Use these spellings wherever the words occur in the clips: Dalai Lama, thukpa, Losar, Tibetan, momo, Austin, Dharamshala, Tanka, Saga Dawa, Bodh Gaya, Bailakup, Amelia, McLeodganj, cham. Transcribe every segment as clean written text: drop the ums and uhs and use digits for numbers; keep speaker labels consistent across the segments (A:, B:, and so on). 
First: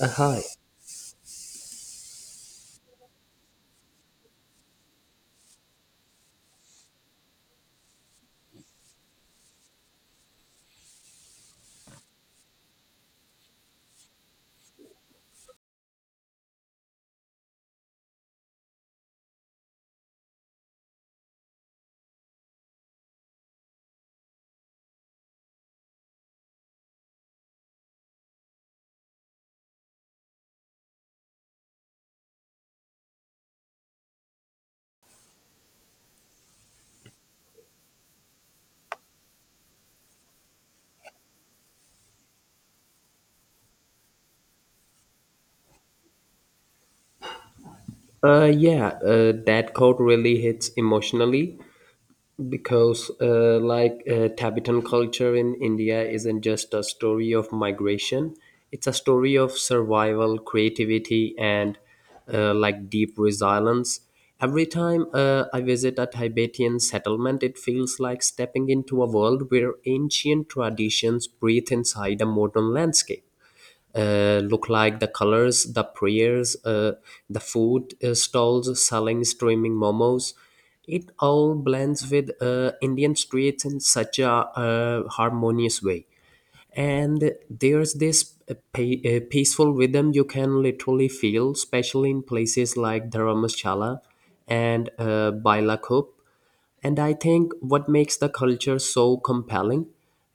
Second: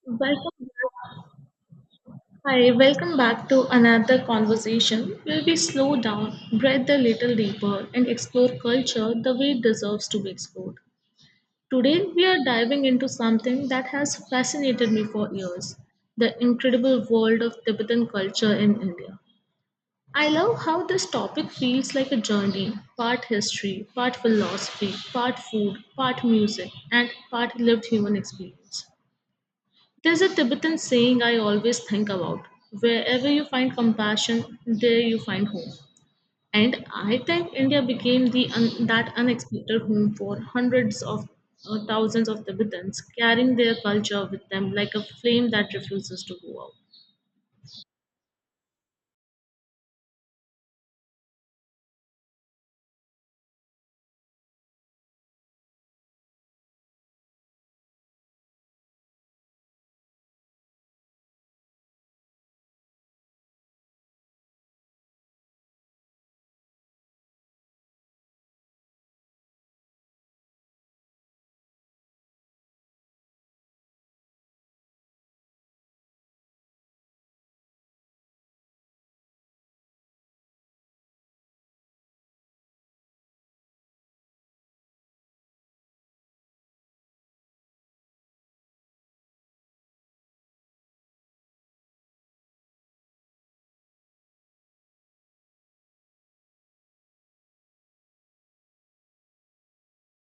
A: Hi.
B: Welcome back. Hi, welcome back to another conversation where we slow down, breathe a little deeper, and explore culture the way it deserves to be explored. Today, we are diving into something that has fascinated me for years, the incredible world of Tibetan culture in India. I love how this topic feels like a journey, part history, part philosophy, part food, part music, and part lived human experience. There's a Tibetan saying I always think about: wherever you find compassion, there you find home. And I think India became that unexpected home for hundreds of, thousands of Tibetans, carrying their culture with them like a flame that refuses to go out.
A: Yeah, that quote really hits emotionally because, Tibetan culture in India isn't just a story of migration, it's a story of survival, creativity, and deep resilience. Every time I visit a Tibetan settlement, it feels like stepping into a world where ancient traditions breathe inside a modern landscape. Look like the colors, the prayers, the food stalls selling streaming momos. It all blends with Indian streets in such a harmonious way. And there's this peaceful rhythm you can literally feel, especially in places like Dharamshala and Bailakup. And I think what makes the culture so compelling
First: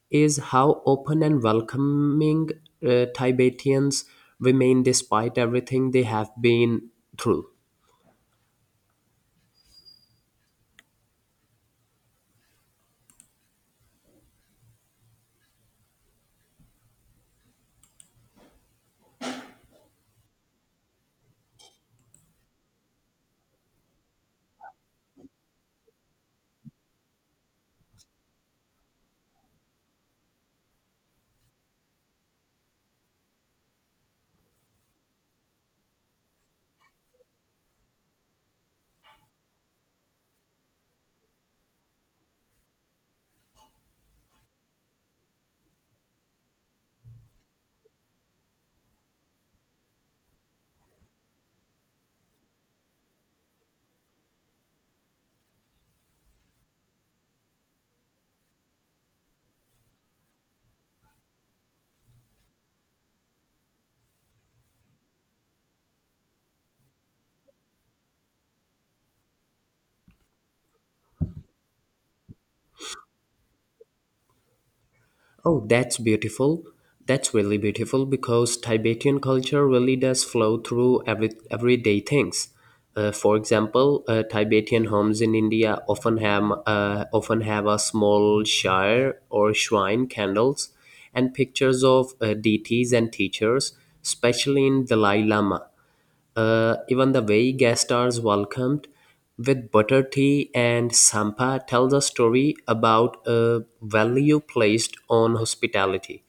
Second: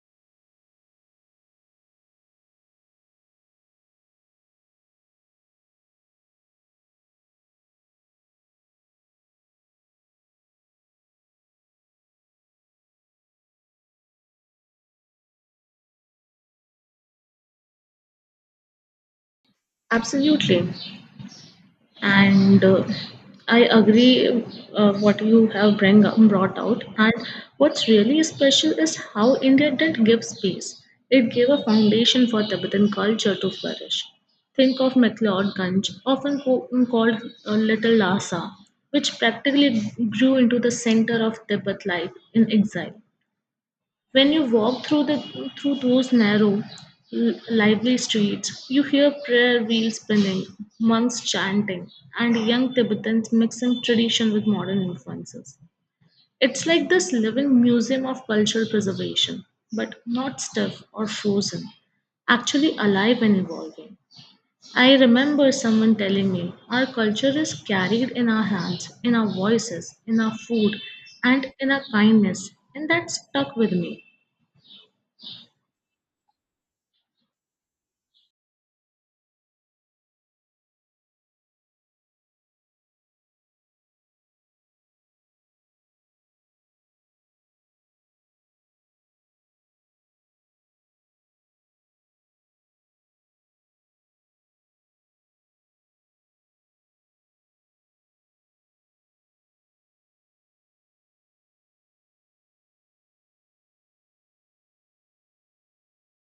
A: is how open and welcoming Tibetans remain despite everything they have been through.
B: Absolutely. And I agree. What you have brought out, and what's really special is how India did give space. It gave a foundation for Tibetan culture to flourish. Think of McLeodganj, often called Little Lhasa, which practically grew into the center of Tibet life in exile. When you walk through the through those narrow, lively streets, you hear prayer wheels spinning, monks chanting, and young Tibetans mixing tradition with modern influences. It's like this living museum of cultural preservation, but not stiff or frozen, actually alive and evolving. I remember someone telling me, our culture is carried in our hands, in our voices, in our food, and in our kindness, and that stuck with me.
A: Oh, that's beautiful. That's really beautiful because Tibetan culture really does flow through everyday things. For example, Tibetan homes in India often have a small shire or shrine candles and pictures of deities and teachers, especially in Dalai Lama. Even the way guest are welcomed with butter tea and sampa tells a story about a value placed on hospitality.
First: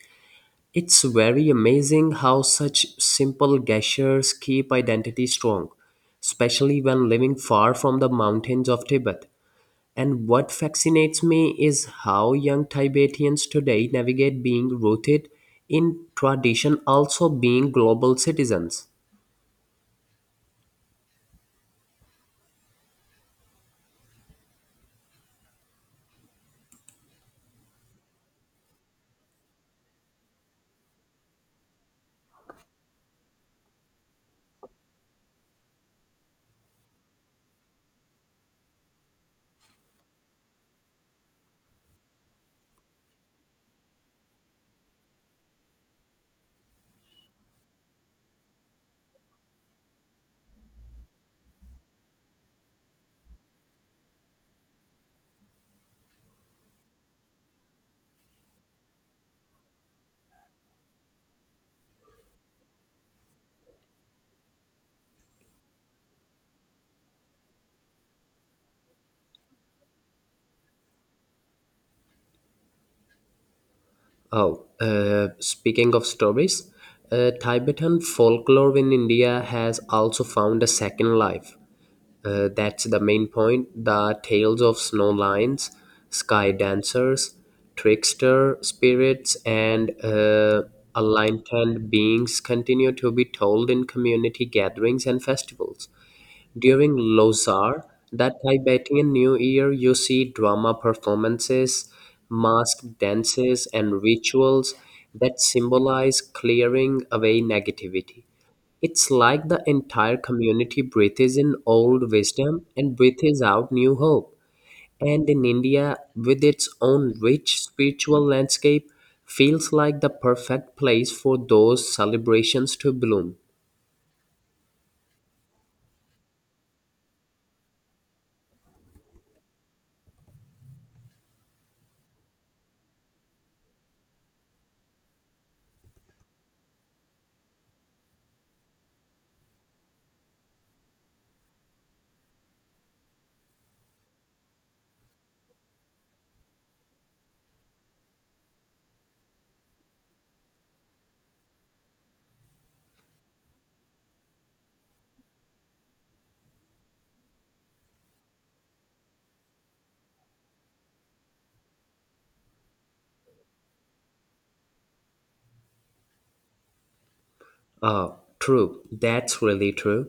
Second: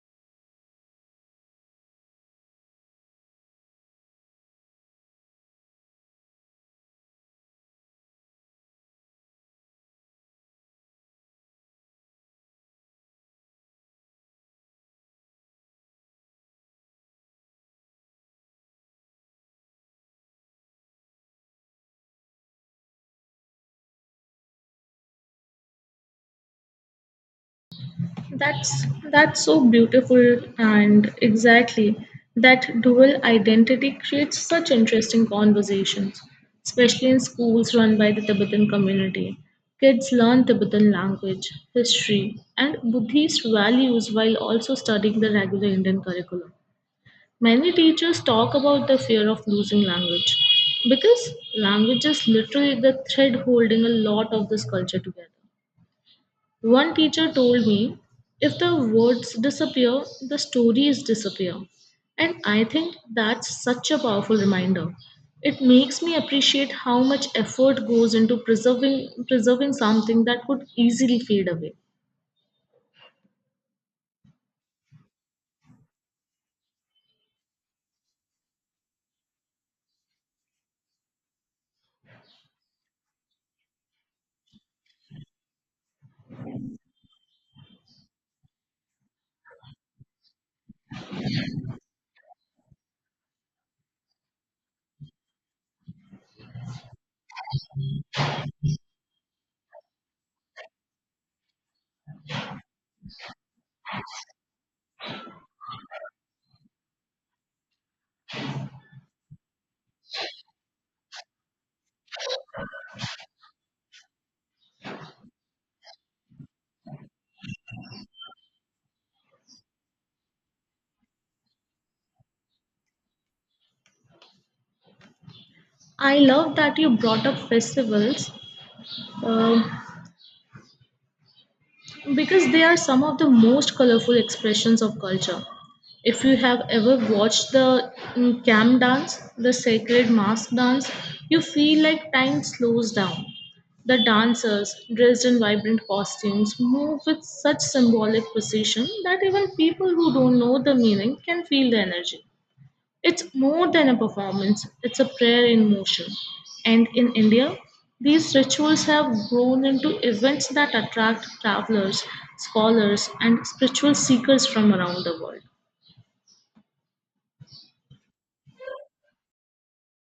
A: It's very amazing how such simple gestures keep identity strong, especially when living far from the mountains of Tibet. And what fascinates me is how young Tibetans today navigate being rooted in tradition, also being global citizens.
B: That's that's so beautiful, and exactly, that dual identity creates such interesting conversations, especially in schools run by the Tibetan community. Kids learn Tibetan language, history, and Buddhist values while also studying the regular Indian curriculum. Many teachers talk about the fear of losing language, because language is literally the thread holding a lot of this culture together. One teacher told me, if the words disappear, the stories disappear. And I think that's such a powerful reminder. It makes me appreciate how much effort goes into preserving something that could easily fade away.
A: Oh, speaking of stories, Tibetan folklore in India has also found a second life. That's the main point. The tales of snow lions, sky dancers, trickster spirits, and aligned beings continue to be told in community gatherings and festivals. During Losar, that Tibetan New Year, you see drama performances, mask dances, and rituals that symbolize clearing away negativity. It's like the entire community breathes in old wisdom and breathes out new hope. And in India, with its own rich spiritual landscape, feels like the perfect place for those celebrations to bloom.
B: I love that you brought up festivals. Um because they are some of the most colorful expressions of culture. If you have ever watched the camp dance, the sacred mask dance, you feel like time slows down. The dancers, dressed in vibrant costumes, move with such symbolic precision that even people who don't know the meaning can feel the energy. It's more than a performance, it's a prayer in motion. And in India, these rituals have grown into events that attract travelers, scholars, and spiritual seekers from around the world.
A: Uh, True. That's really true.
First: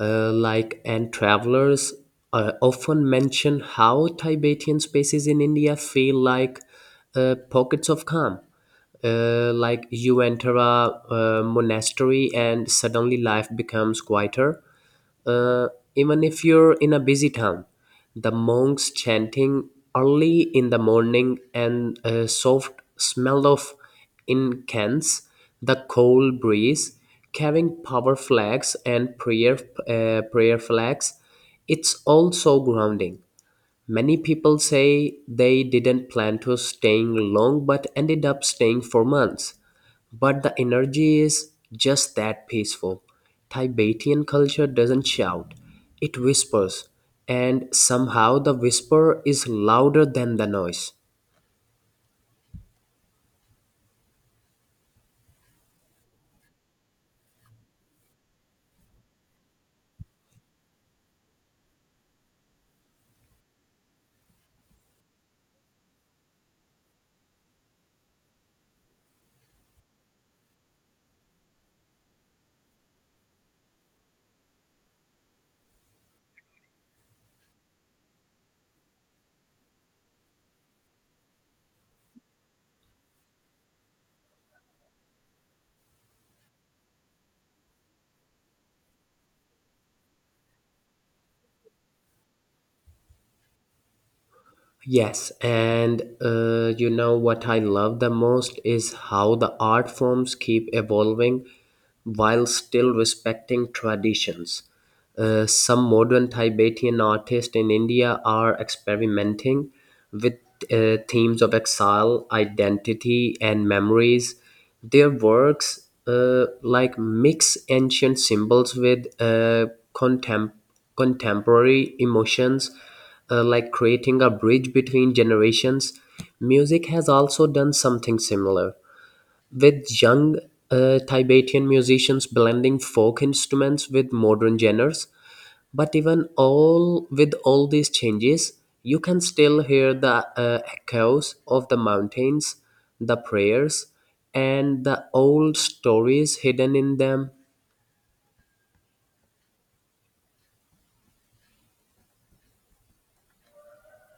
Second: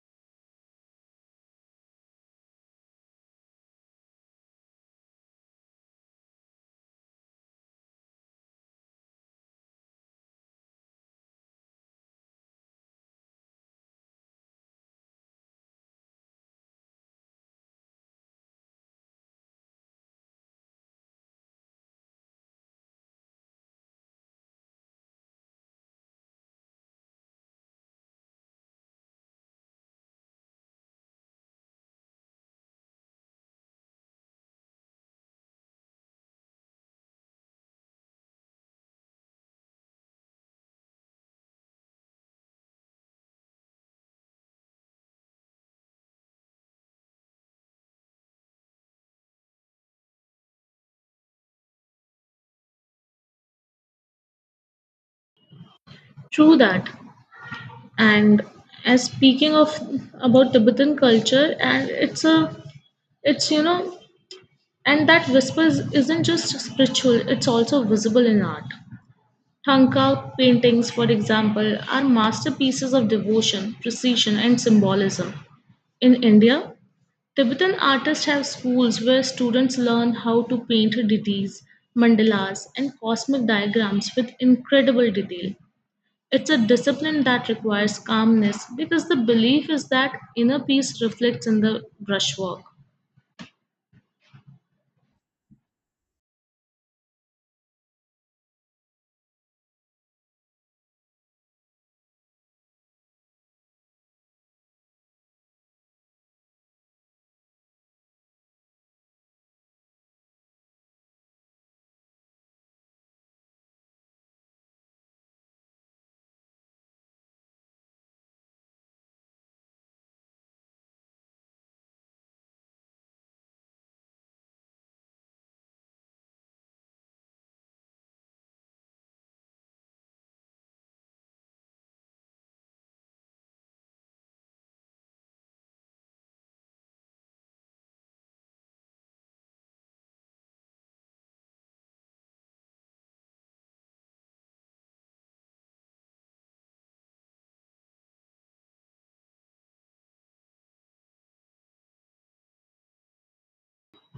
A: And travelers often mention how Tibetan spaces in India feel like pockets of calm. Like you enter a monastery and suddenly life becomes quieter. Uh, Even if you're in a busy town, the monks chanting early in the morning and a soft smell of incense, the cold breeze, carrying power flags and prayer flags, it's also grounding. Many people say they didn't plan to staying long but ended up staying for months. But the energy is just that peaceful. Tibetan culture doesn't shout, it whispers, and somehow the whisper is louder than the noise.
B: True that. And as speaking of about Tibetan culture, and it's a, it's, you know, and that whispers isn't just spiritual; it's also visible in art. Tanka paintings, for example, are masterpieces of devotion, precision, and symbolism. In India, Tibetan artists have schools where students learn how to paint deities, mandalas, and cosmic diagrams with incredible detail. It's a discipline that requires calmness because the belief is that inner peace reflects in the brushwork.
A: Yes, and you know what I love the most is how the art forms keep evolving while still respecting traditions. Some modern Tibetan artists in India are experimenting with themes of exile, identity, and memories. Their works mix ancient symbols with contem- contemporary emotions, creating a bridge between generations. Music has also done something similar with young Tibetan musicians blending folk instruments with modern genres. But even all with all these changes, you can still hear the echoes of the mountains, the prayers, and the old stories hidden in them.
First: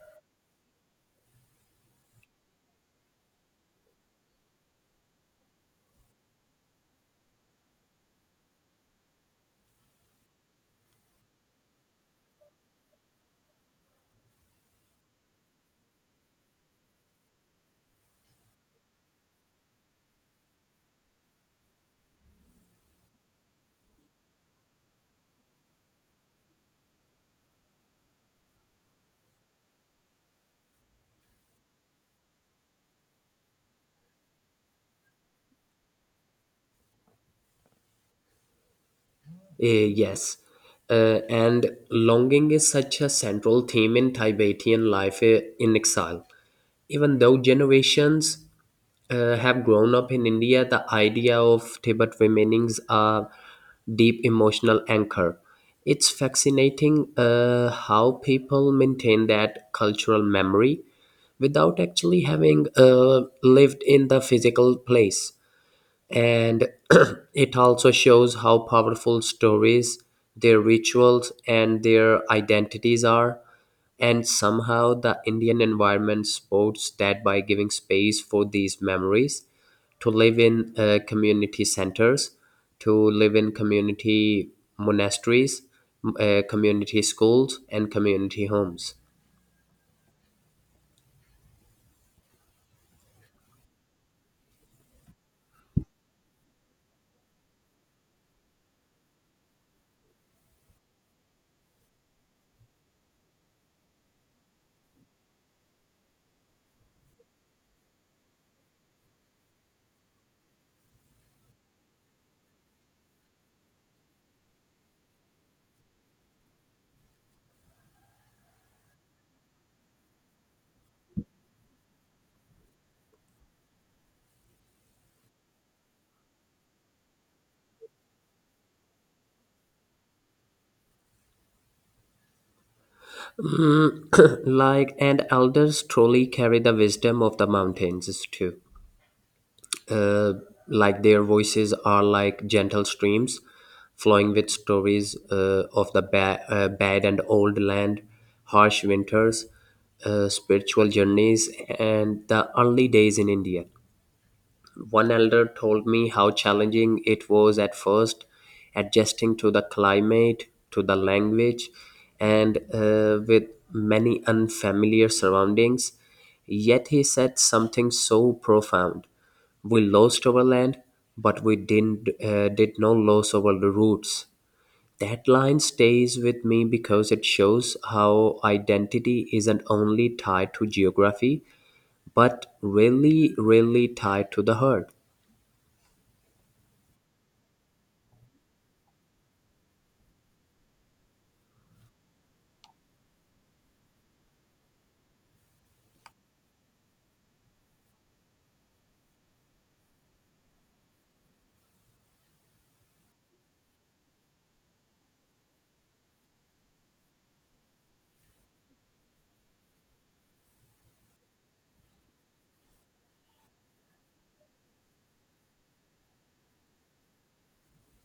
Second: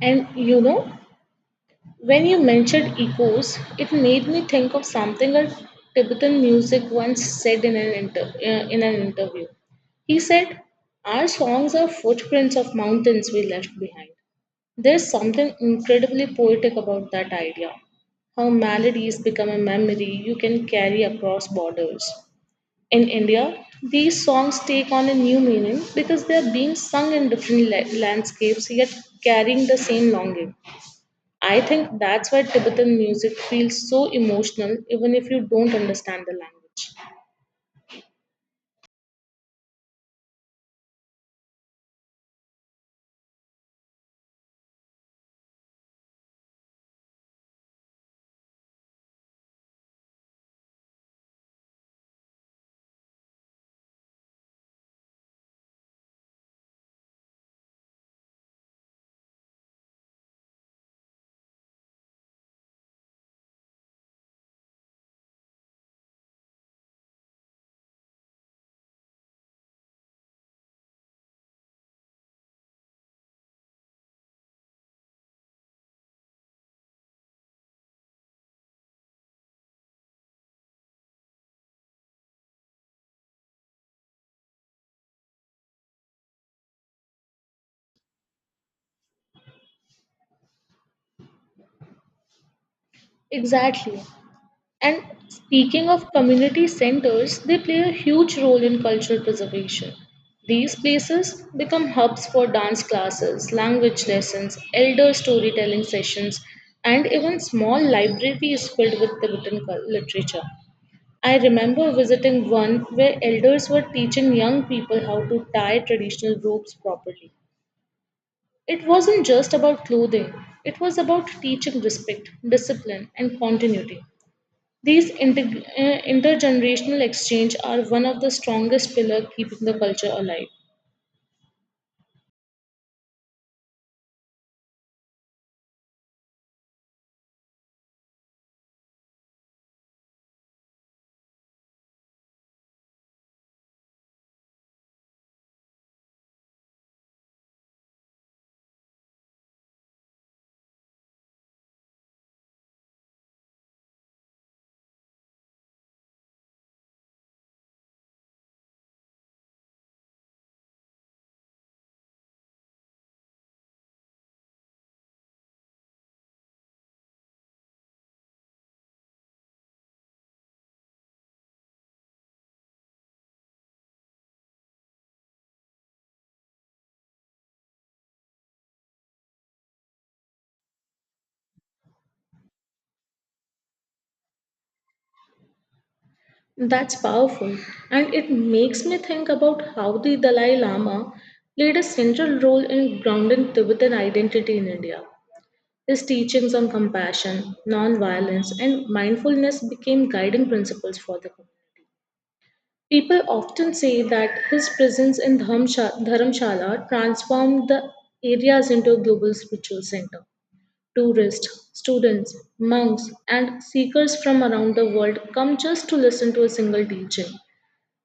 B: And you know, when you mentioned echoes, it made me think of something a Tibetan music once said in an interview. He said, our songs are footprints of mountains we left behind. There's something incredibly poetic about that idea, how melodies become a memory you can carry across borders. In India, these songs take on a new meaning because they are being sung in different landscapes, yet carrying the same longing. I think that's why Tibetan music feels so emotional even if you don't understand the language.
A: Yes. And longing is such a central theme in Tibetan life in exile. Even though generations have grown up in India, the idea of Tibet remainings a deep emotional anchor. It's fascinating how people maintain that cultural memory without actually having lived in the physical place and it also shows how powerful stories, their rituals, and their identities are. And somehow the Indian environment supports that by giving space for these memories to live in community centers, to live in community monasteries, community schools, and community homes.
B: Exactly. And speaking of community centers, they play a huge role in cultural preservation. These places become hubs for dance classes, language lessons, elder storytelling sessions, and even small libraries filled with Tibetan literature. I remember visiting one where elders were teaching young people how to tie traditional ropes properly. It wasn't just about clothing, it was about teaching respect, discipline, and continuity. These intergenerational exchange are one of the strongest pillars keeping the culture alive.
A: Mm, and elders truly carry the wisdom of the mountains too. uh, like their voices are like gentle streams flowing with stories of the bad and old land, harsh winters, spiritual journeys, and the early days in India. One elder told me how challenging it was at first, adjusting to the climate, to the language, and with many unfamiliar surroundings. Yet he said something so profound. We lost our land, but we did not lose our roots. That line stays with me because it shows how identity isn't only tied to geography, but really tied to the heart.
B: That's powerful, and it makes me think about how the Dalai Lama played a central role in grounding Tibetan identity in India. His teachings on compassion, non-violence, and mindfulness became guiding principles for the community. People often say that his presence in Dharamshala transformed the areas into a global spiritual center. Tourists, students, monks, and seekers from around the world come just to listen to a single teaching.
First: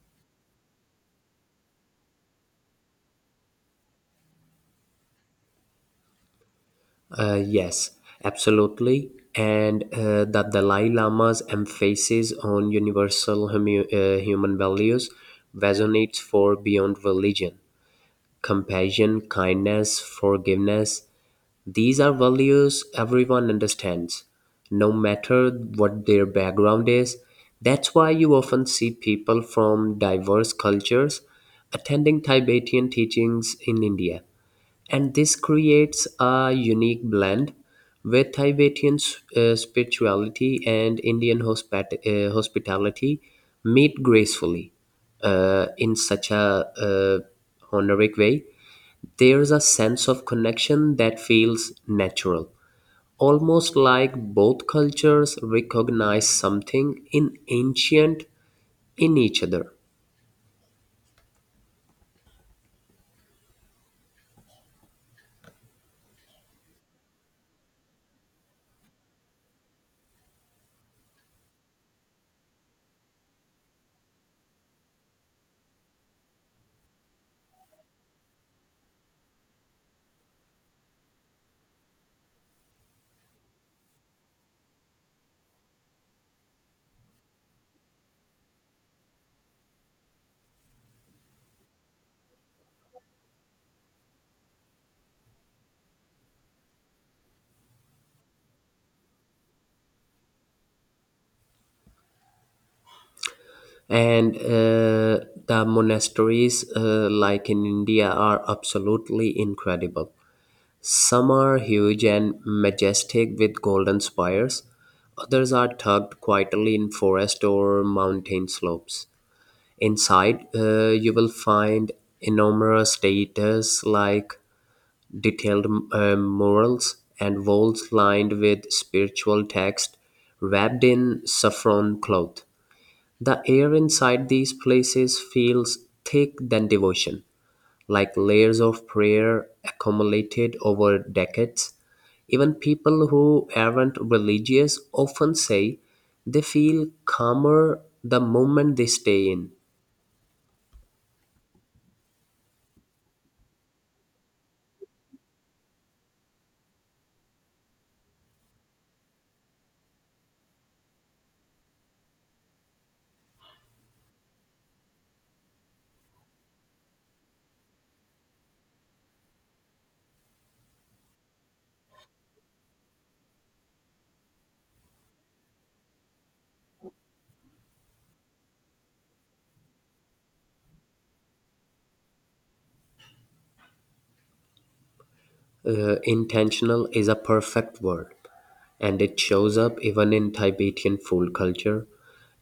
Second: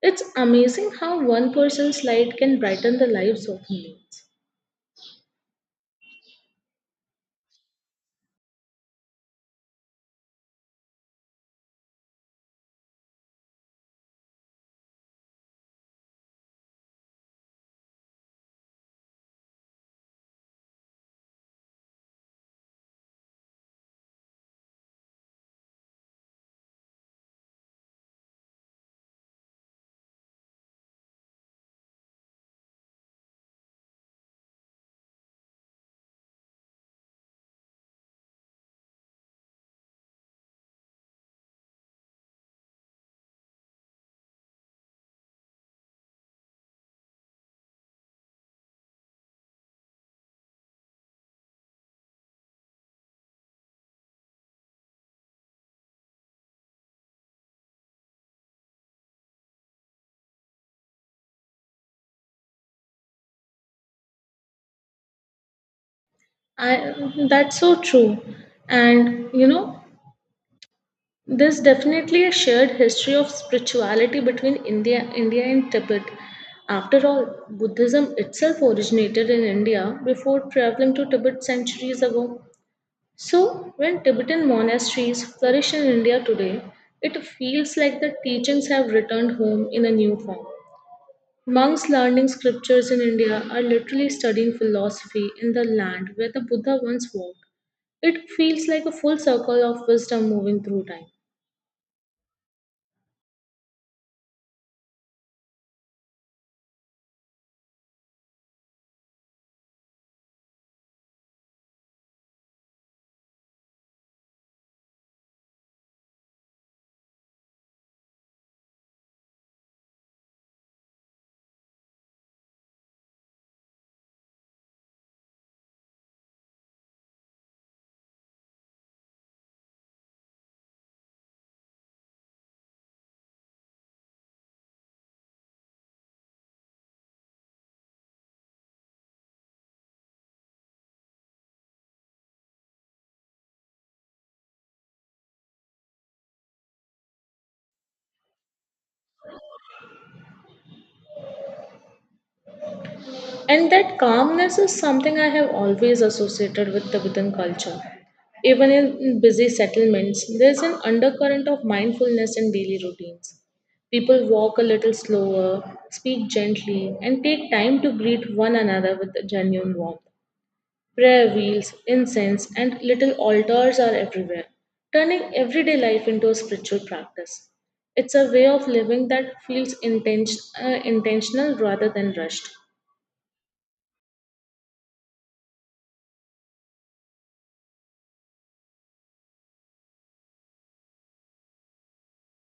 B: It's amazing how one person's light can brighten the lives of millions.
A: Yes, absolutely. And the Dalai Lama's emphasis on universal human values resonates for beyond religion. Compassion, kindness, forgiveness, these are values everyone understands, no matter what their background is. That's why you often see people from diverse cultures attending Tibetan teachings in India, and this creates a unique blend with Tibetan spirituality and Indian hospitality meet gracefully in such a honorific way. There's a sense of connection that feels natural, almost like both cultures recognize something in ancient in each other.
B: I, that's so true. And you know, there's definitely a shared history of spirituality between India and Tibet. After all, Buddhism itself originated in India before traveling to Tibet centuries ago. So, when Tibetan monasteries flourish in India today, it feels like the teachings have returned home in a new form. Monks learning scriptures in India are literally studying philosophy in the land where the Buddha once walked. It feels like a full circle of wisdom moving through time.
A: And the monasteries, like in India, are absolutely incredible. Some are huge and majestic with golden spires, others are tucked quietly in forest or mountain slopes. Inside, you will find enormous statues like detailed murals and walls lined with spiritual text wrapped in saffron cloth. The air inside these places feels thick than devotion, like layers of prayer accumulated over decades. Even people who aren't religious often say they feel calmer the moment they stay in.
B: And that calmness is something I have always associated with Tibetan culture. Even in busy settlements, there's an undercurrent of mindfulness in daily routines. People walk a little slower, speak gently, and take time to greet one another with genuine warmth. Prayer wheels, incense, and little altars are everywhere, turning everyday life into a spiritual practice. It's a way of living that feels intentional rather than rushed.
A: Intentional is a perfect word, and it shows up even in Tibetan food culture.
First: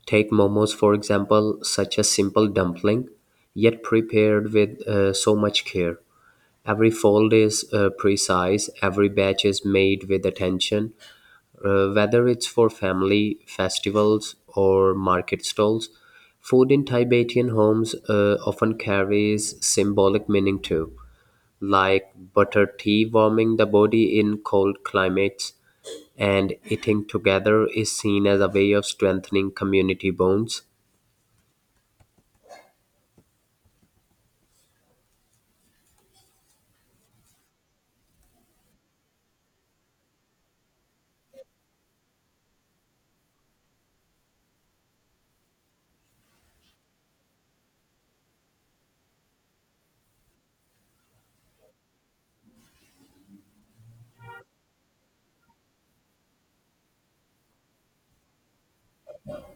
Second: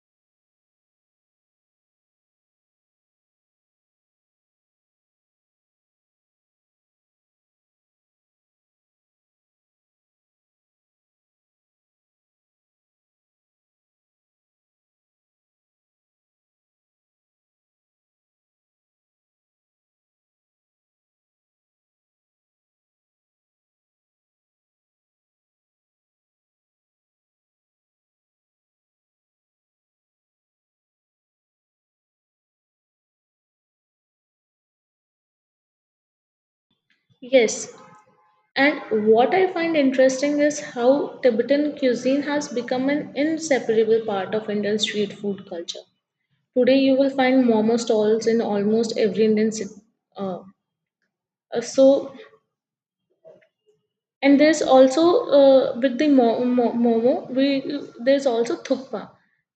A: Take momos, for example, such a simple dumpling, yet prepared with so much care. Every fold is precise, every batch is made with attention, whether it's for family festivals or market stalls. Food in Tibetan homes often carries symbolic meaning too, like butter tea warming the body in cold climates, and eating together is seen as a way of strengthening community bonds.
B: Yes, and what I find interesting is how Tibetan cuisine has become an inseparable part of Indian street food culture. Today, you will find momo stalls in almost every Indian city. Uh, uh, so, and there's also, with the momo, we there's also thukpa,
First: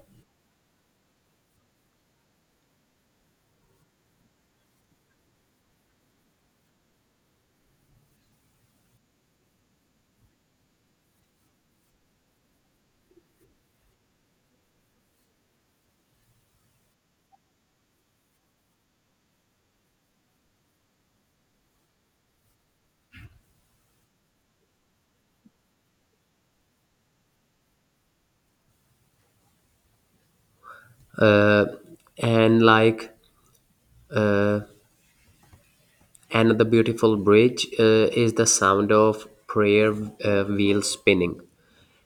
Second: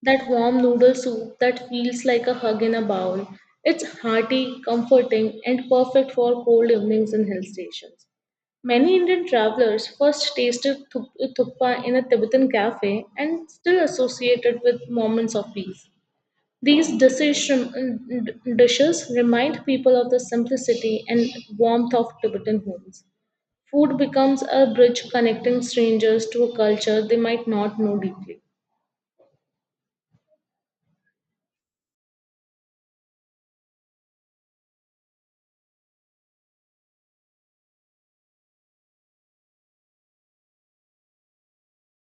B: that warm noodle soup that feels like a hug in a bowl. It's hearty, comforting, and perfect for cold evenings in hill stations. Many Indian travelers first tasted thukpa in a Tibetan cafe and still associate it with moments of peace. These dishes, Dishes remind people of the simplicity and warmth of Tibetan homes. Food becomes a bridge connecting strangers to a culture they might not know deeply.
A: Uh, and another beautiful bridge is the sound of prayer wheels spinning.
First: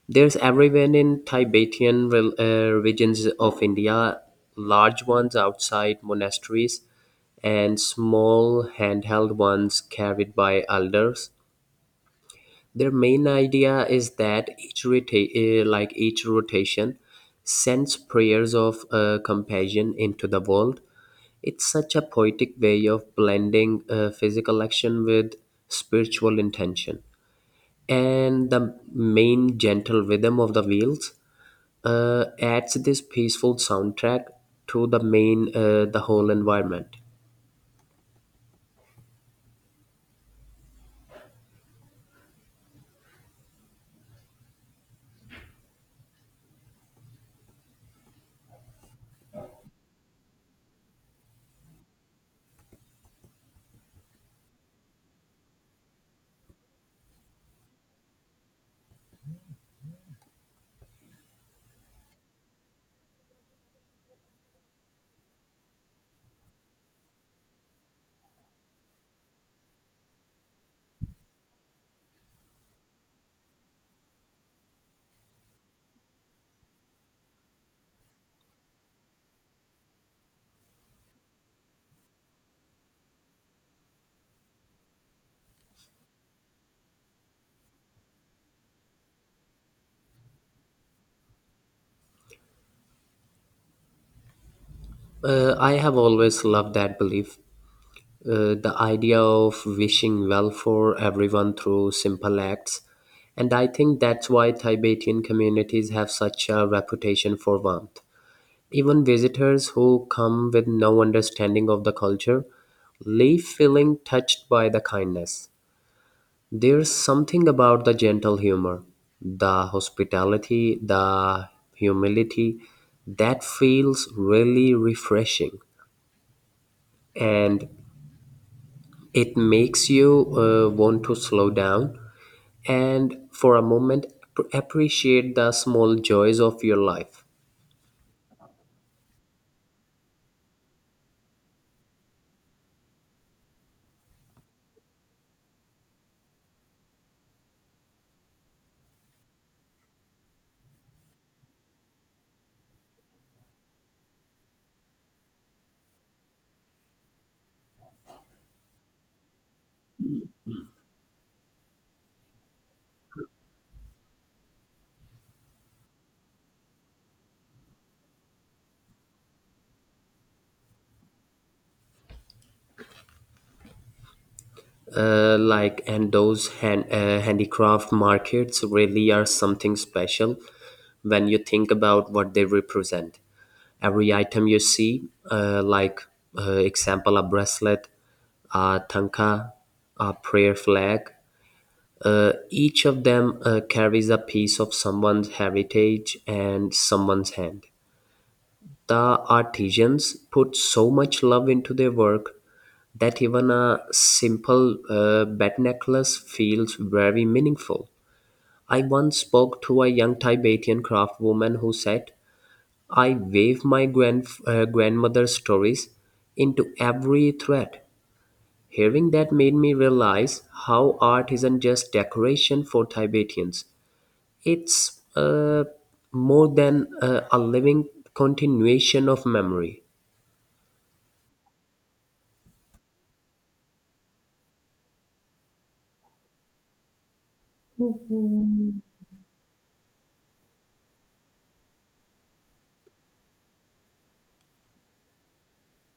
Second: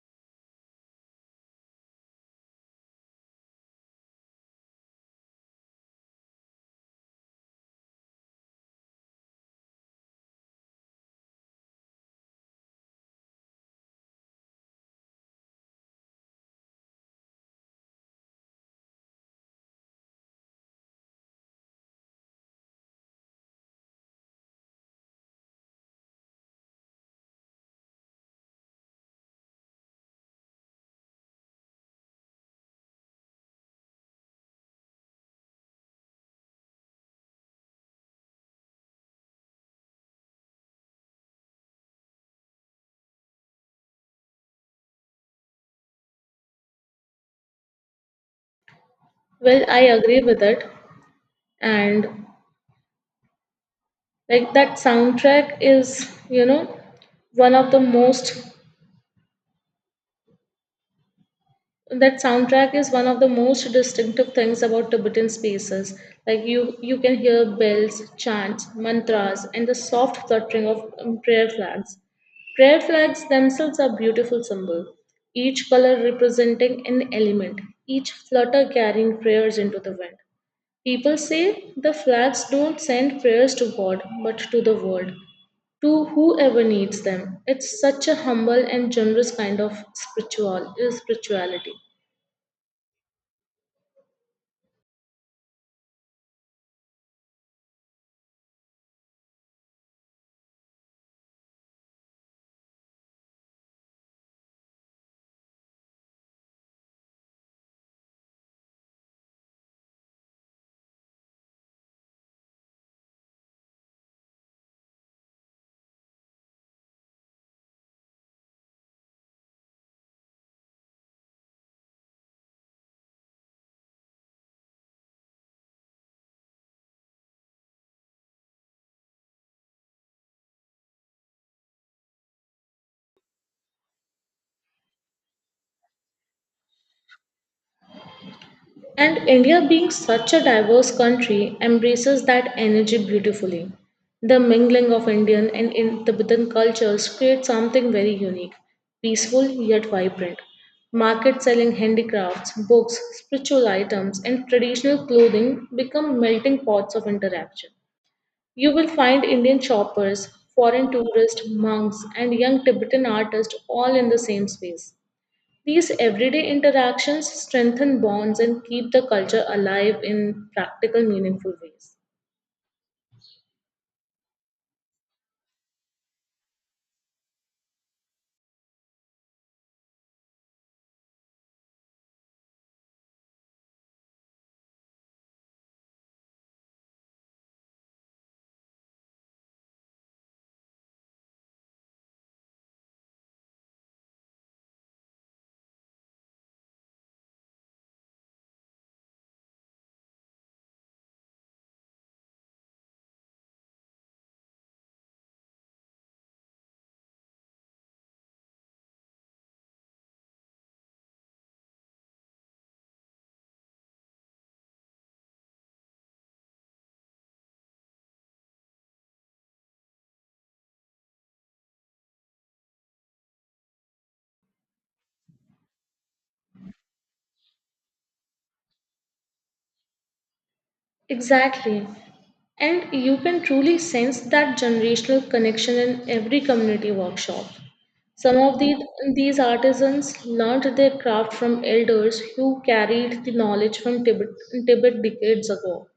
A: There's everyone in Tibetan regions of India, large ones outside monasteries, and small handheld ones carried by elders. Their main idea is that each rotation sends prayers of compassion into the world. It's such a poetic way of blending physical action with spiritual intention. And the main gentle rhythm of the wheels adds this peaceful soundtrack to the whole environment.
B: Well, I agree with it. And like that soundtrack is, you know, one of the most that soundtrack is one of the most distinctive things about Tibetan spaces. Like you can hear bells, chants, mantras, and the soft fluttering of prayer flags. Prayer flags themselves are beautiful symbols, each color representing an element, each flutter carrying prayers into the wind. People say the flags don't send prayers to God, but to the world, to whoever needs them. It's such a humble and generous kind of spirituality.
A: I have always loved that belief, the idea of wishing well for everyone through simple acts. And I think that's why Tibetan communities have such a reputation for warmth. Even visitors who come with no understanding of the culture leave feeling touched by the kindness. There's something about the gentle humor, the hospitality, the humility that feels really refreshing. And it makes you want to slow down and for a moment appreciate the small joys of your life.
B: And India, being such a diverse country, embraces that energy beautifully. The mingling of Indian and in Tibetan cultures creates something very unique, peaceful yet vibrant. Markets selling handicrafts, books, spiritual items, and traditional clothing become melting pots of interaction. You will find Indian shoppers, foreign tourists, monks, and young Tibetan artists all in the same space. These everyday interactions strengthen bonds and keep the culture alive in practical, meaningful ways.
A: And those handicraft markets really are something special when you think about what they represent. Every item you see, example a bracelet, a tanka, a prayer flag. Each of them carries a piece of someone's heritage and someone's hand. The artisans put so much love into their work that even a simple bat necklace feels very meaningful. I once spoke to a young Tibetan craft who said, "I weave my grandmother's stories into every thread." Hearing that made me realize how art isn't just decoration for Tibetans. It's more than a living continuation of memory.
B: Exactly. And you can truly sense that generational connection in every community workshop. Some of the, these artisans learned their craft from elders who carried the knowledge from Tibet decades ago.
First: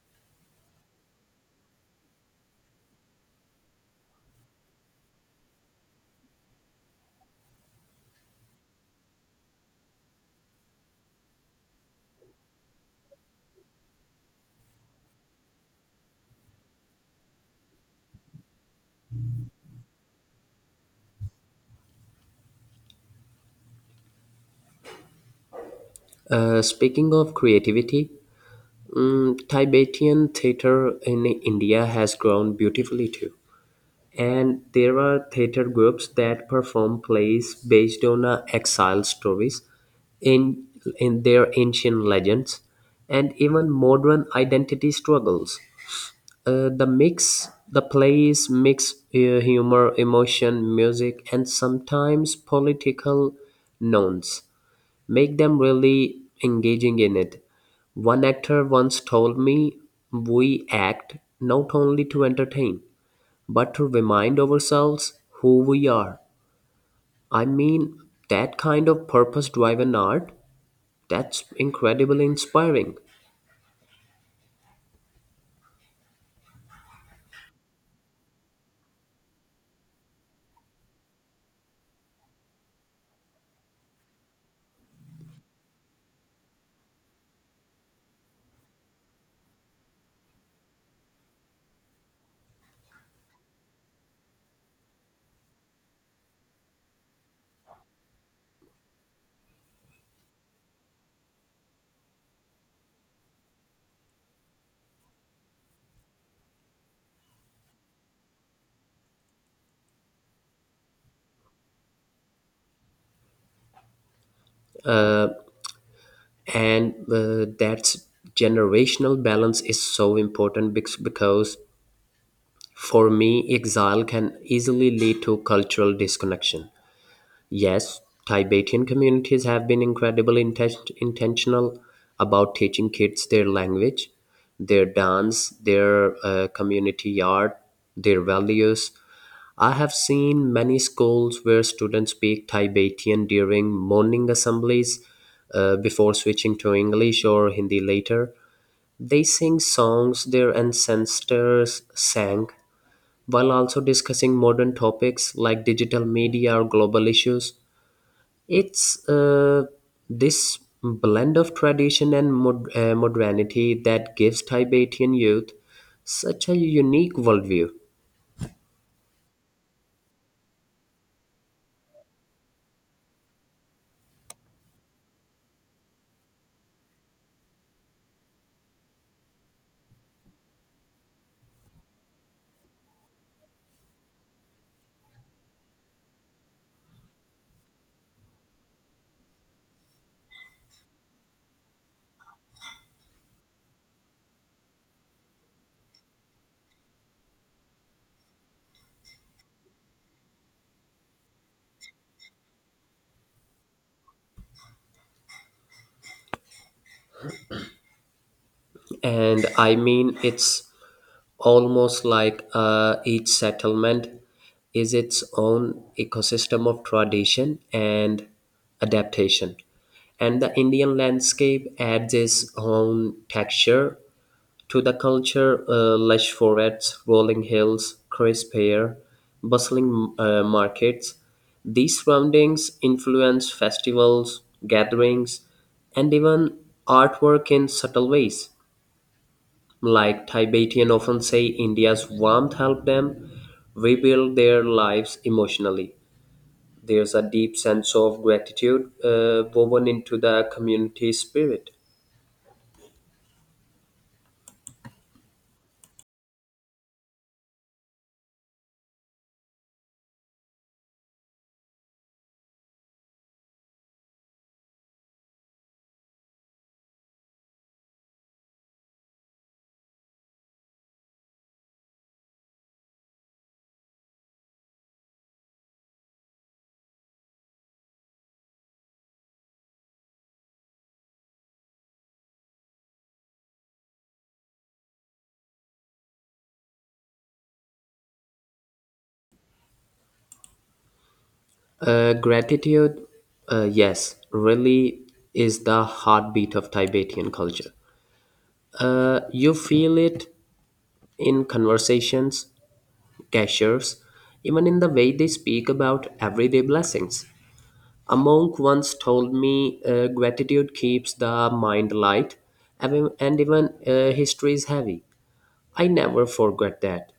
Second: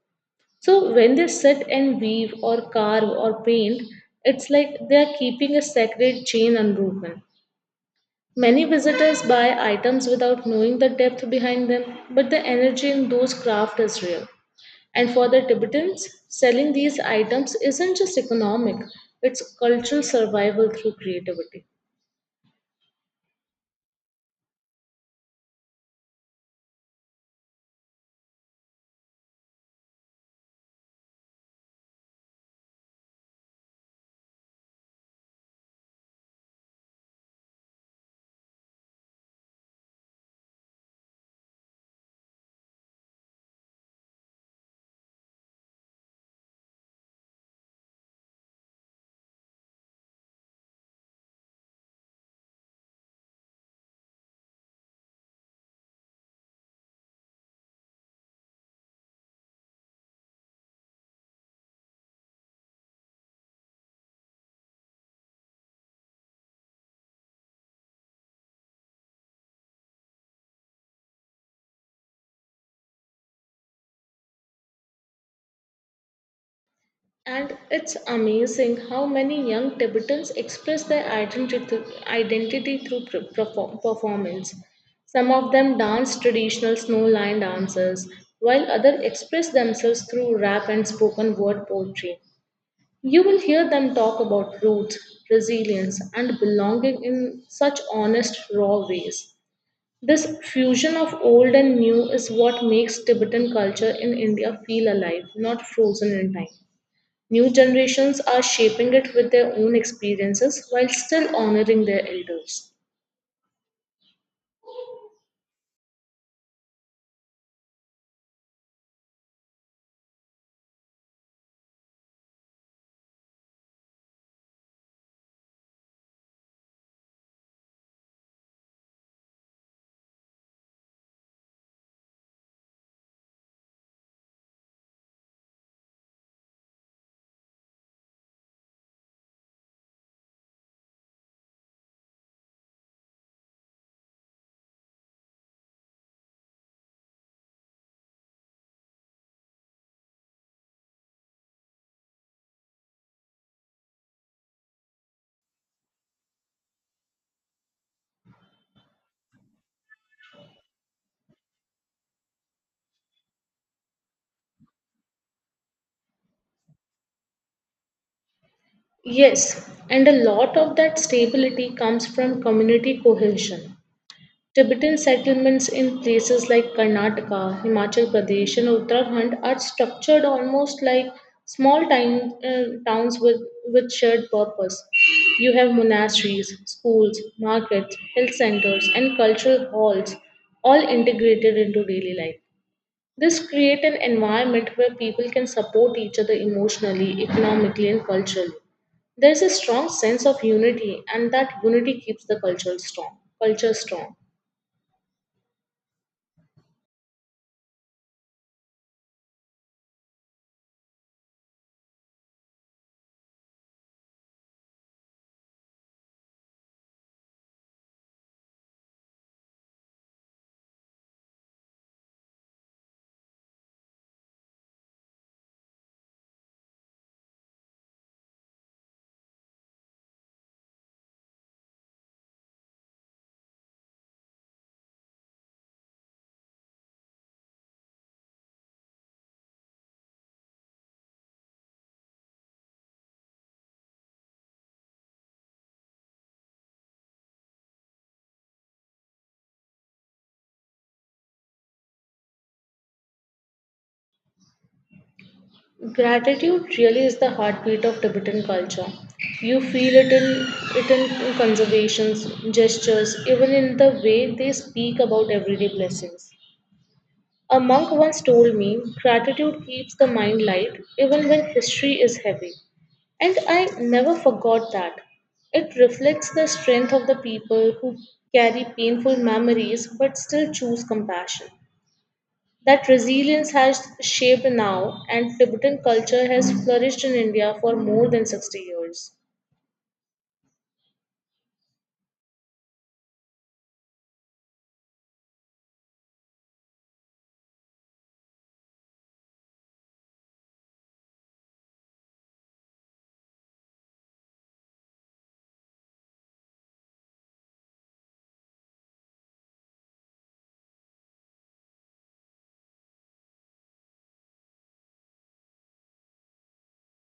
B: So when they sit and weave or carve or paint, it's like they are keeping a sacred chain unbroken. Many visitors buy items without knowing the depth behind them, but the energy in those crafts is real. And for the Tibetans, selling these items isn't just economic, it's cultural survival through creativity.
A: Speaking of creativity, mm, Tibetan theater in India has grown beautifully too. And there are theater groups that perform plays based on exile stories in, in their ancient legends and even modern identity struggles. The plays mix humor, emotion, music, and sometimes political nouns, make them really engaging in it. One actor once told me, "We act not only to entertain, but to remind ourselves who we are." I mean, that kind of purpose driven art, that's incredibly inspiring.
B: And it's amazing how many young Tibetans express identity through performance. Some of them dance traditional snow lined dances, while others express themselves through rap and spoken word poetry. You will hear them talk about roots, resilience, and belonging in such honest, raw ways. This fusion of old and new is what makes Tibetan culture in India feel alive, not frozen in time. New generations are shaping it with their own experiences while still honoring their elders.
A: And that's generational balance is so important because for me, exile can easily lead to cultural disconnection. Yes, Tibetan communities have been incredibly intentional about teaching kids their language, their dance, their community art, their values. I have seen many schools where students speak Tibetan during morning assemblies before switching to English or Hindi later. They sing songs their ancestors sang while also discussing modern topics like digital media or global issues. It's this blend of tradition and modernity that gives Tibetan youth such a unique worldview.
B: Yes, and a lot of that stability comes from community cohesion. Tibetan settlements in places like Karnataka, Himachal Pradesh, and Uttarakhand are structured almost like towns with shared purpose. You have monasteries, schools, markets, health centers, and cultural halls all integrated into daily life. This creates an environment where people can support each other emotionally, economically, and culturally. There is a strong sense of unity, and that unity keeps the culture strong.
A: And I mean, it's almost like each settlement is its own ecosystem of tradition and adaptation. And the Indian landscape adds its own texture to the culture. Lush forests, rolling hills, crisp air, bustling markets, these surroundings influence festivals, gatherings, and even artwork in subtle ways. Like Tibetan often say, India's warmth helped them rebuild their lives emotionally. There's a deep sense of gratitude woven into the community spirit.
B: Gratitude really is the heartbeat of Tibetan culture. You feel it in it in conservations, gestures, even in the way they speak about everyday blessings. A monk once told me, gratitude keeps the mind light even when history is heavy. And I never forgot that. It reflects the strength of the people who carry painful memories but still choose compassion. That resilience has shaped now, and Tibetan culture has flourished in India for more than 60 years.
A: Gratitude, yes, really is the heartbeat of Tibetan culture. You feel it in conversations, gestures, even in the way they speak about everyday blessings. A monk once told me gratitude keeps the mind light and even history is heavy. I never forget that.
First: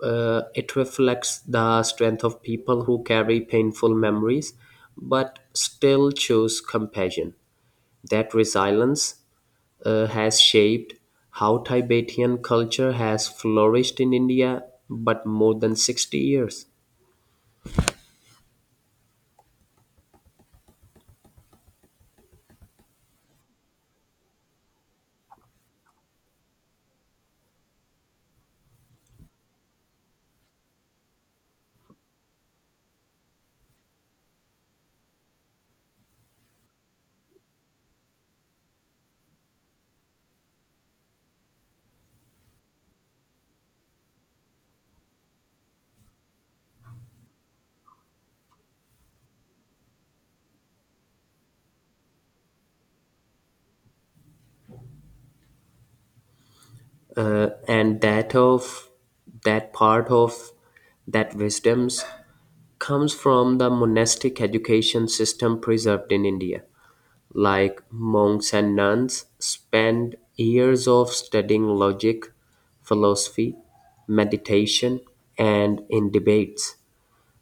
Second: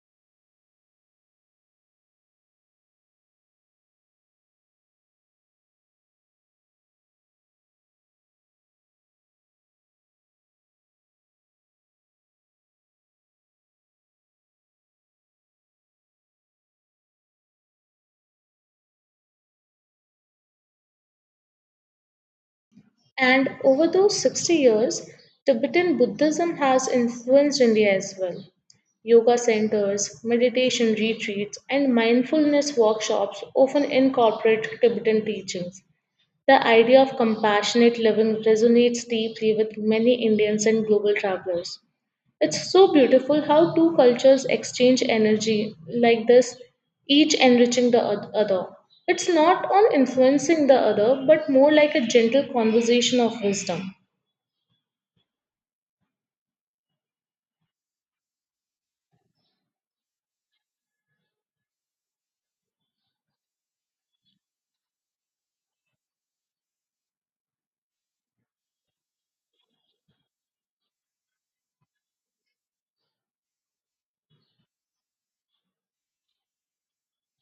A: It reflects the strength of people who carry painful memories but still choose compassion. That resilience has shaped how Tibetan culture has flourished in India but more than 60 years.
B: And over those 60 years, Tibetan Buddhism has influenced India as well. Yoga centers, meditation retreats, and mindfulness workshops often incorporate Tibetan teachings. The idea of compassionate living resonates deeply with many Indians and global travelers. It's so beautiful how two cultures exchange energy like this, each enriching the other. It's not on influencing the other, but more like a gentle conversation of wisdom.
A: And that of that part of that wisdoms comes from the monastic education system preserved in India. Like monks and nuns, spend years of studying logic, philosophy, meditation, and in debates.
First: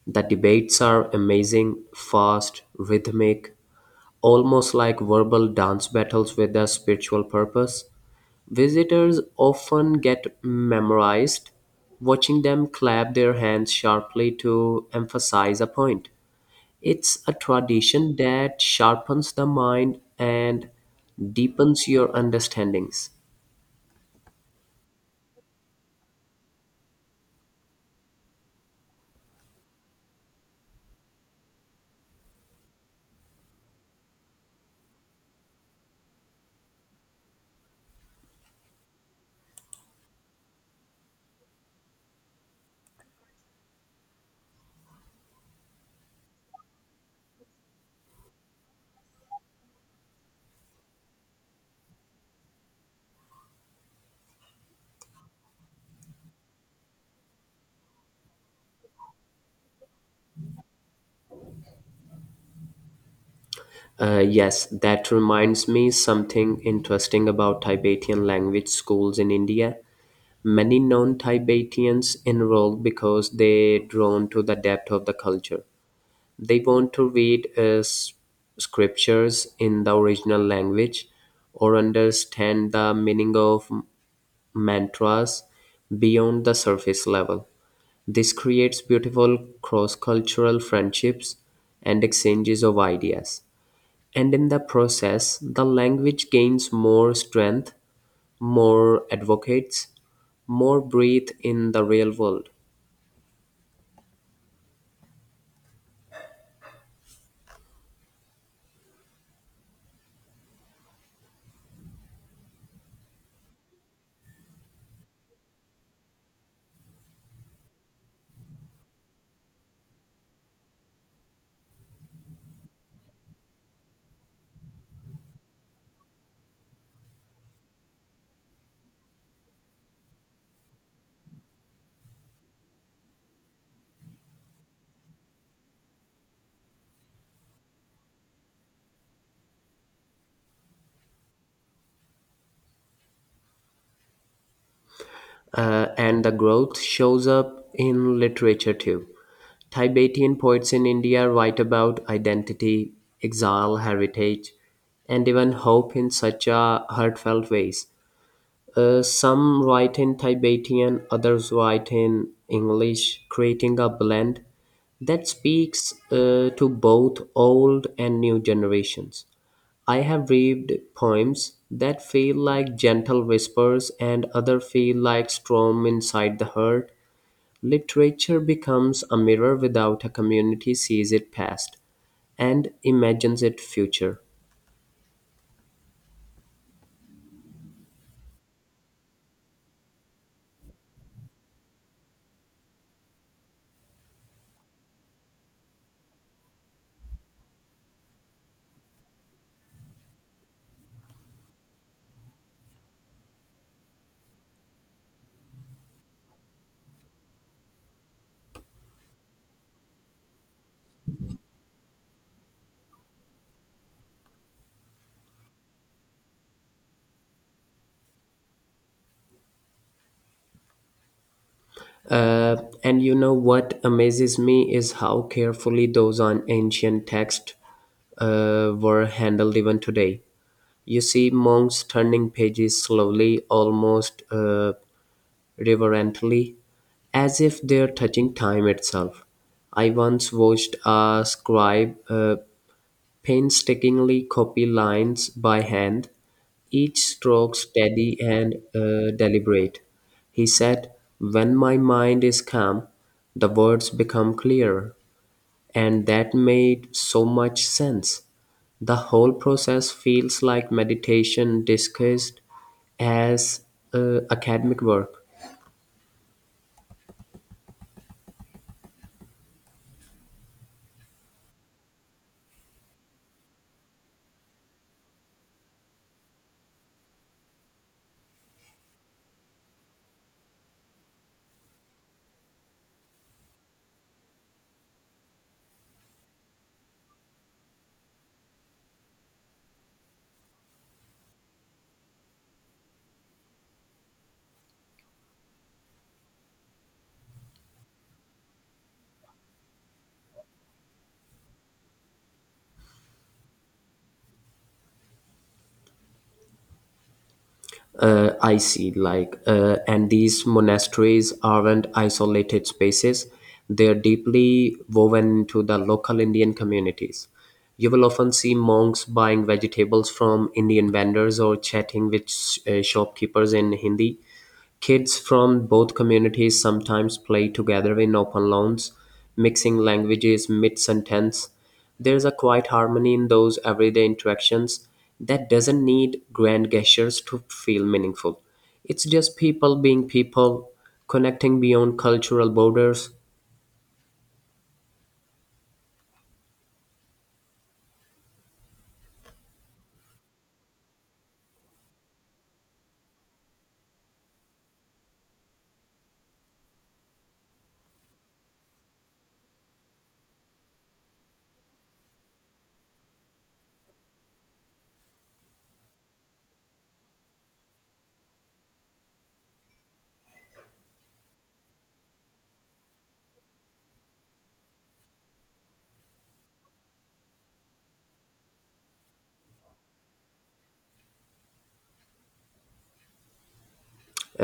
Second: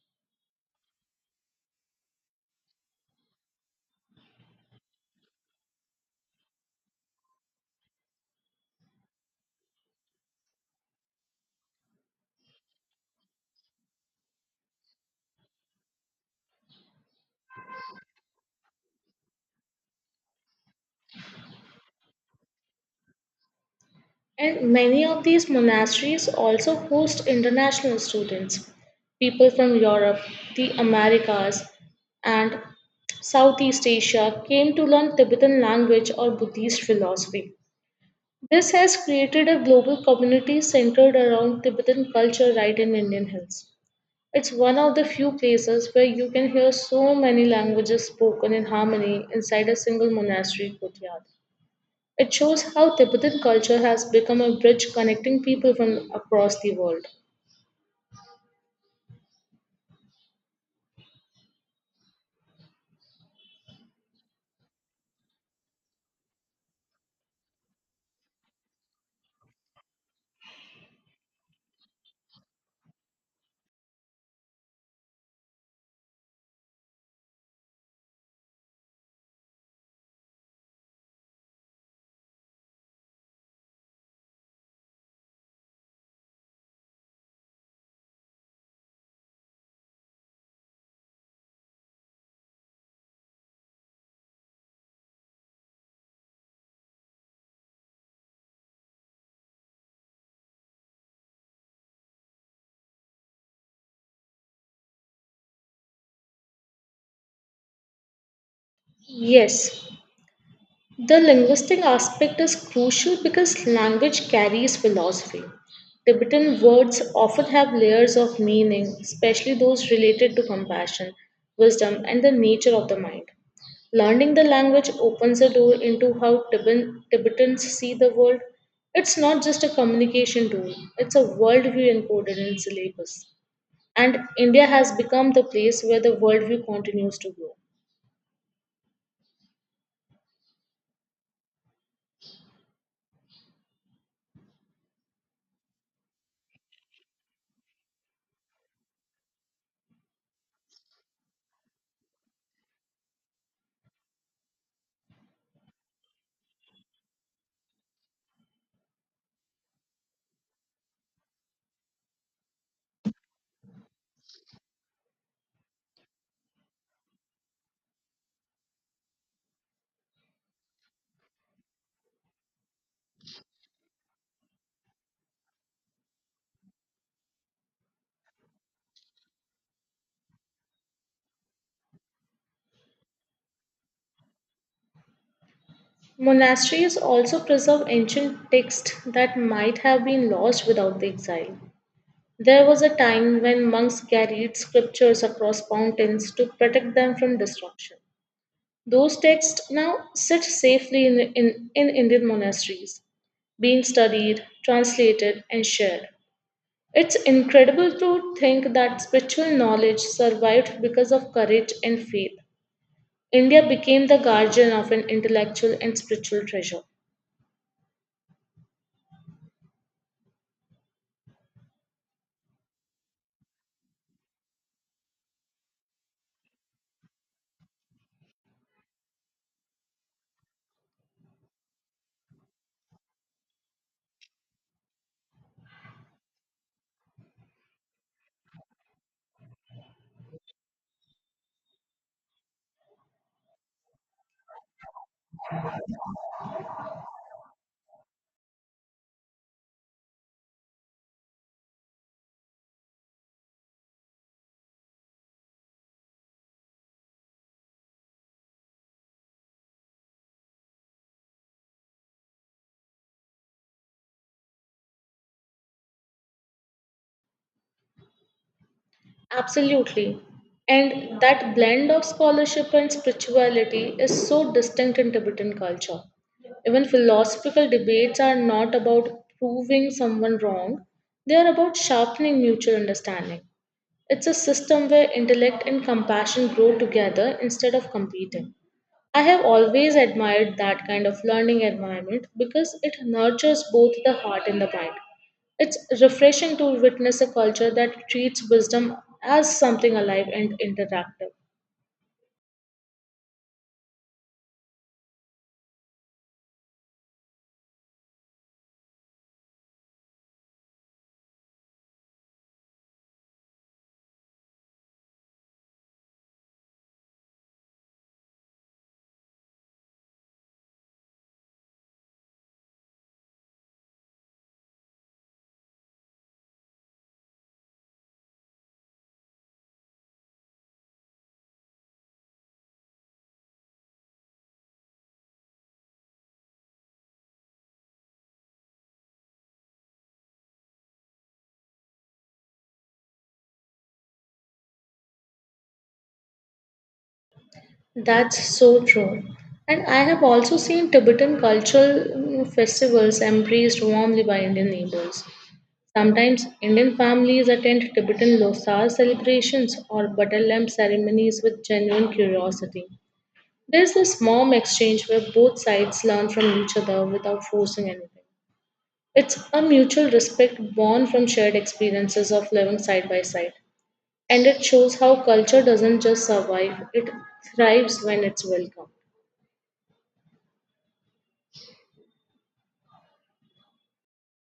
A: The debates are amazing, fast, rhythmic, almost like verbal dance battles with a spiritual purpose. Visitors often get memorized, watching them clap their hands sharply to emphasize a point. It's a tradition that sharpens the mind and deepens your understandings.
B: And many of these monasteries also host international students, people from Europe, the Americas, and Southeast Asia came to learn Tibetan language or Buddhist philosophy. This has created a global community centered around Tibetan culture right in Indian Hills. It's one of the few places where you can hear so many languages spoken in harmony inside a single monastery courtyard. It shows how Tibetan culture has become a bridge connecting people from across the world.
A: Yes, that reminds me something interesting about Tibetan language schools in India. Many non Tibetans enroll because they're drawn to the depth of the culture. They want to read scriptures in the original language or understand the meaning of mantras beyond the surface level. This creates beautiful cross cultural friendships and exchanges of ideas. And in the process, the language gains more strength, more advocates, more breadth in the real world.
B: Yes, the linguistic aspect is crucial because language carries philosophy. Tibetan words often have layers of meaning, especially those related to compassion, wisdom, and the nature of the mind. Learning the language opens a door into how Tibetans see the world. It's not just a communication tool, it's a worldview encoded in syllabus. And India has become the place where the worldview continues to grow.
A: And the growth shows up in literature too. Tibetan poets in India write about identity, exile, heritage, and even hope in such a heartfelt ways. Some write in Tibetan, others write in English, creating a blend that speaks to both old and new generations. I have read poems that feel like gentle whispers and other feel like storm inside the heart. Literature becomes a mirror without a community sees it past and imagines it future.
B: Monasteries also preserve ancient texts that might have been lost without the exile. There was a time when monks carried scriptures across mountains to protect them from destruction. Those texts now sit safely in Indian monasteries, being studied, translated, and shared. It's incredible to think that spiritual knowledge survived because of courage and faith. India became the guardian of an intellectual and spiritual treasure.
A: Uh, and you know what amazes me is how carefully those on ancient texts were handled even today. You see monks turning pages slowly, almost reverently, as if they're touching time itself. I once watched a scribe painstakingly copy lines by hand, each stroke steady and deliberate. He said, "When my mind is calm, the words become clearer." And that made so much sense. The whole process feels like meditation discussed as academic work.
B: Absolutely. And that blend of scholarship and spirituality is so distinct in Tibetan culture. Even philosophical debates are not about proving someone wrong, they are about sharpening mutual understanding. It's a system where intellect and compassion grow together instead of competing. I have always admired that kind of learning environment because it nurtures both the heart and the mind. It's refreshing to witness a culture that treats wisdom as something alive and interactive.
A: I see. And these monasteries aren't isolated spaces; they're deeply woven into the local Indian communities. You will often see monks buying vegetables from Indian vendors or chatting with shopkeepers in Hindi. Kids from both communities sometimes play together in open lawns, mixing languages mid sentence. There's a quiet harmony in those everyday interactions that doesn't need grand gestures to feel meaningful. It's just people being people, connecting beyond cultural borders.
B: That's so true. And I have also seen Tibetan cultural festivals embraced warmly by Indian neighbors. Sometimes Indian families attend Tibetan Losar celebrations or butter lamp ceremonies with genuine curiosity. There's this mom exchange where both sides learn from each other without forcing anything. It's a mutual respect born from shared experiences of living side by side. And it shows how culture doesn't just survive, it thrives when it's welcome.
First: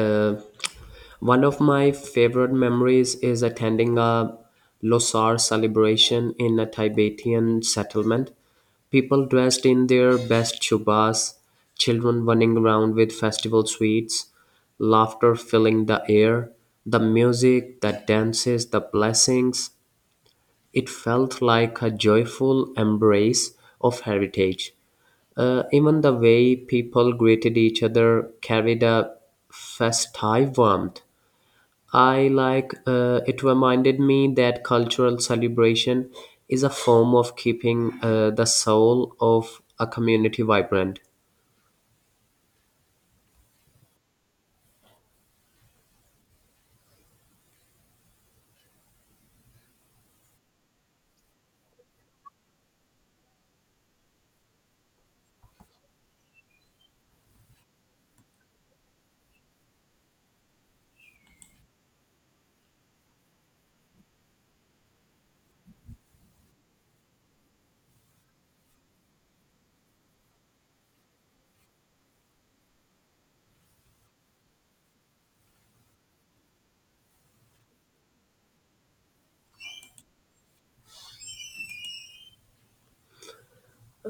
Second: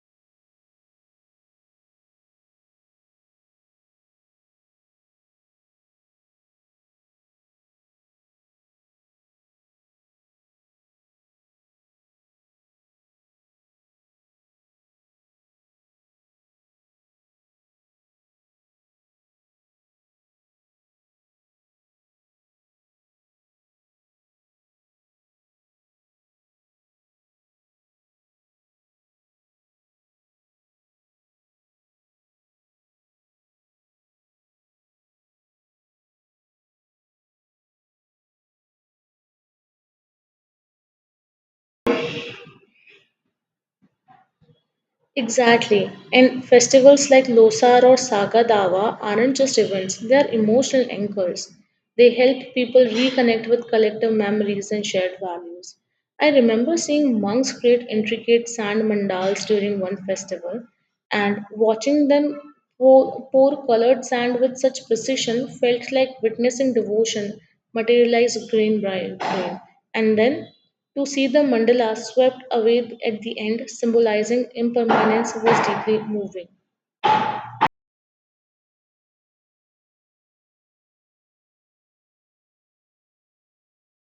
A: Uh, One of my favorite memories is attending a Losar celebration in a Tibetan settlement. People dressed in their best chubas, children running around with festival sweets, laughter filling the air, the music, the dances, the blessings. It felt like a joyful embrace of heritage. Even the way people greeted each other carried a festive warmth. I like It reminded me that cultural celebration is a form of keeping the soul of a community vibrant.
B: Exactly. And festivals like Losar or Saga Dawa aren't just events, they are emotional anchors. They help people reconnect with collective memories and shared values. I remember seeing monks create intricate sand mandals during one festival, and watching them pour colored sand with such precision felt like witnessing devotion materialize grain by grain. And then to see the mandala swept away at the end, symbolizing impermanence, was deeply moving.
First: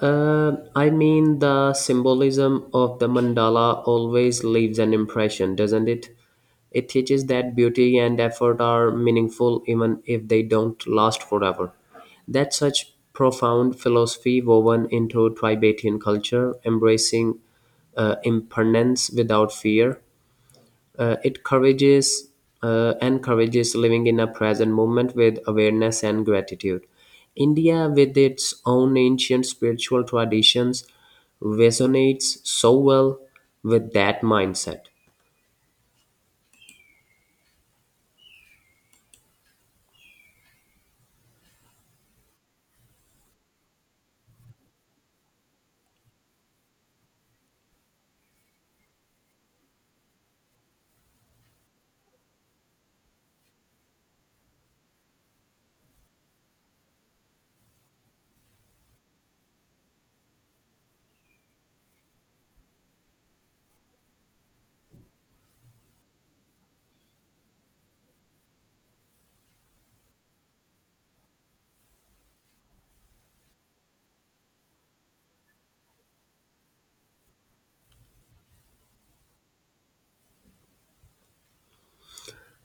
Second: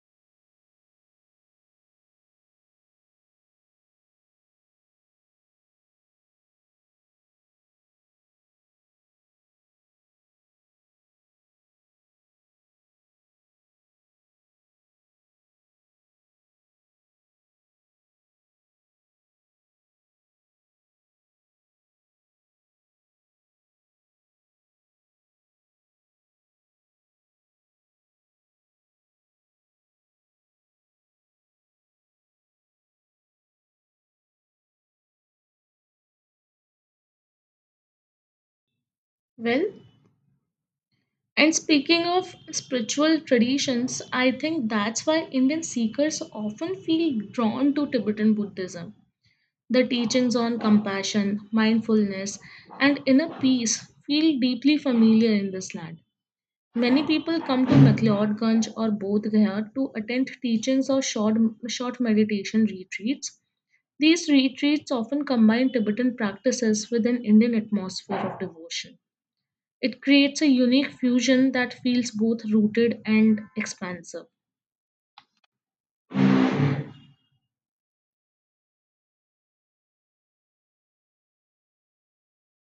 A: I mean, the symbolism of the mandala always leaves an impression, doesn't it? It teaches that beauty and effort are meaningful even if they don't last forever. That's such profound philosophy woven into Tibetan culture, embracing impermanence without fear. It courages encourages living in a present moment with awareness and gratitude. India, with its own ancient spiritual traditions, resonates so well with that mindset.
B: Well, and speaking of spiritual traditions, I think that's why Indian seekers often feel drawn to Tibetan Buddhism. The teachings on compassion, mindfulness, and inner peace feel deeply familiar in this land. Many people come to McLeodganj or Bodh Gaya to attend teachings or short meditation retreats. These retreats often combine Tibetan practices with an Indian atmosphere of devotion. It creates a unique fusion that feels both rooted and expansive.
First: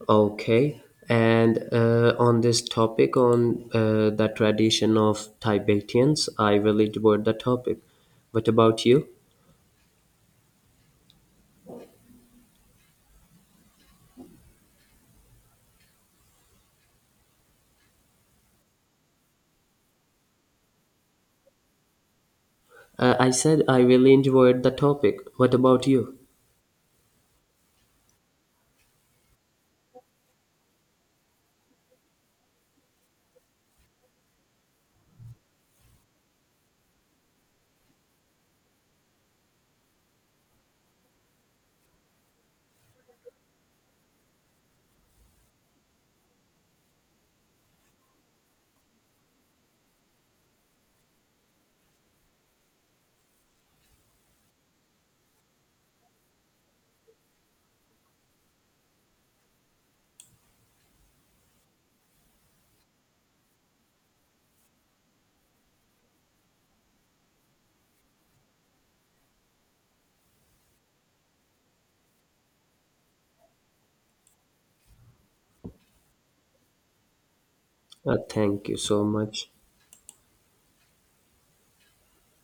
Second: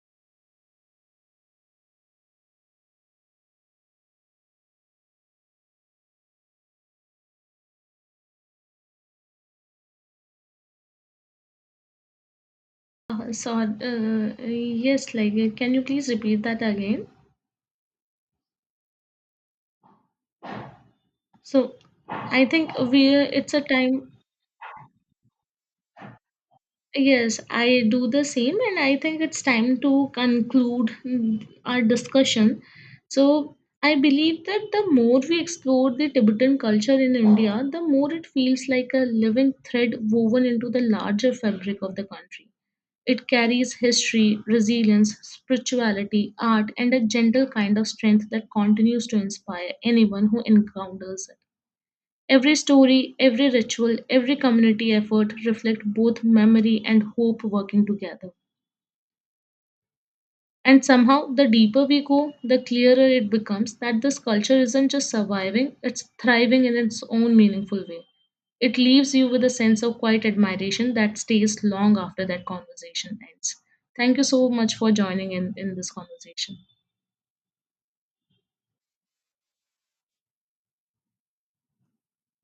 A: Okay, and on this topic, on the tradition of Tibetans, I really enjoyed the topic. What about you?
B: Yes, can you please repeat that again? So I think we
A: I
B: it's a
A: said I
B: time.
A: really enjoyed the topic. What about you?
B: Yes, I do the same, and I think it's time to conclude our discussion. So, I believe that the more we explore the Tibetan culture in India, the more it feels like a living thread woven into the larger fabric of the country. It carries history, resilience, spirituality, art, and a gentle kind of strength that continues to inspire anyone who encounters it. Every story, every ritual, every community effort reflect both memory and hope working together. And somehow, the deeper we go, the clearer it becomes that this culture isn't just surviving, it's thriving in its own meaningful way. It leaves you with a sense of quiet admiration that stays long after that conversation ends. Thank you so much for joining in this conversation.
A: Thank you so much.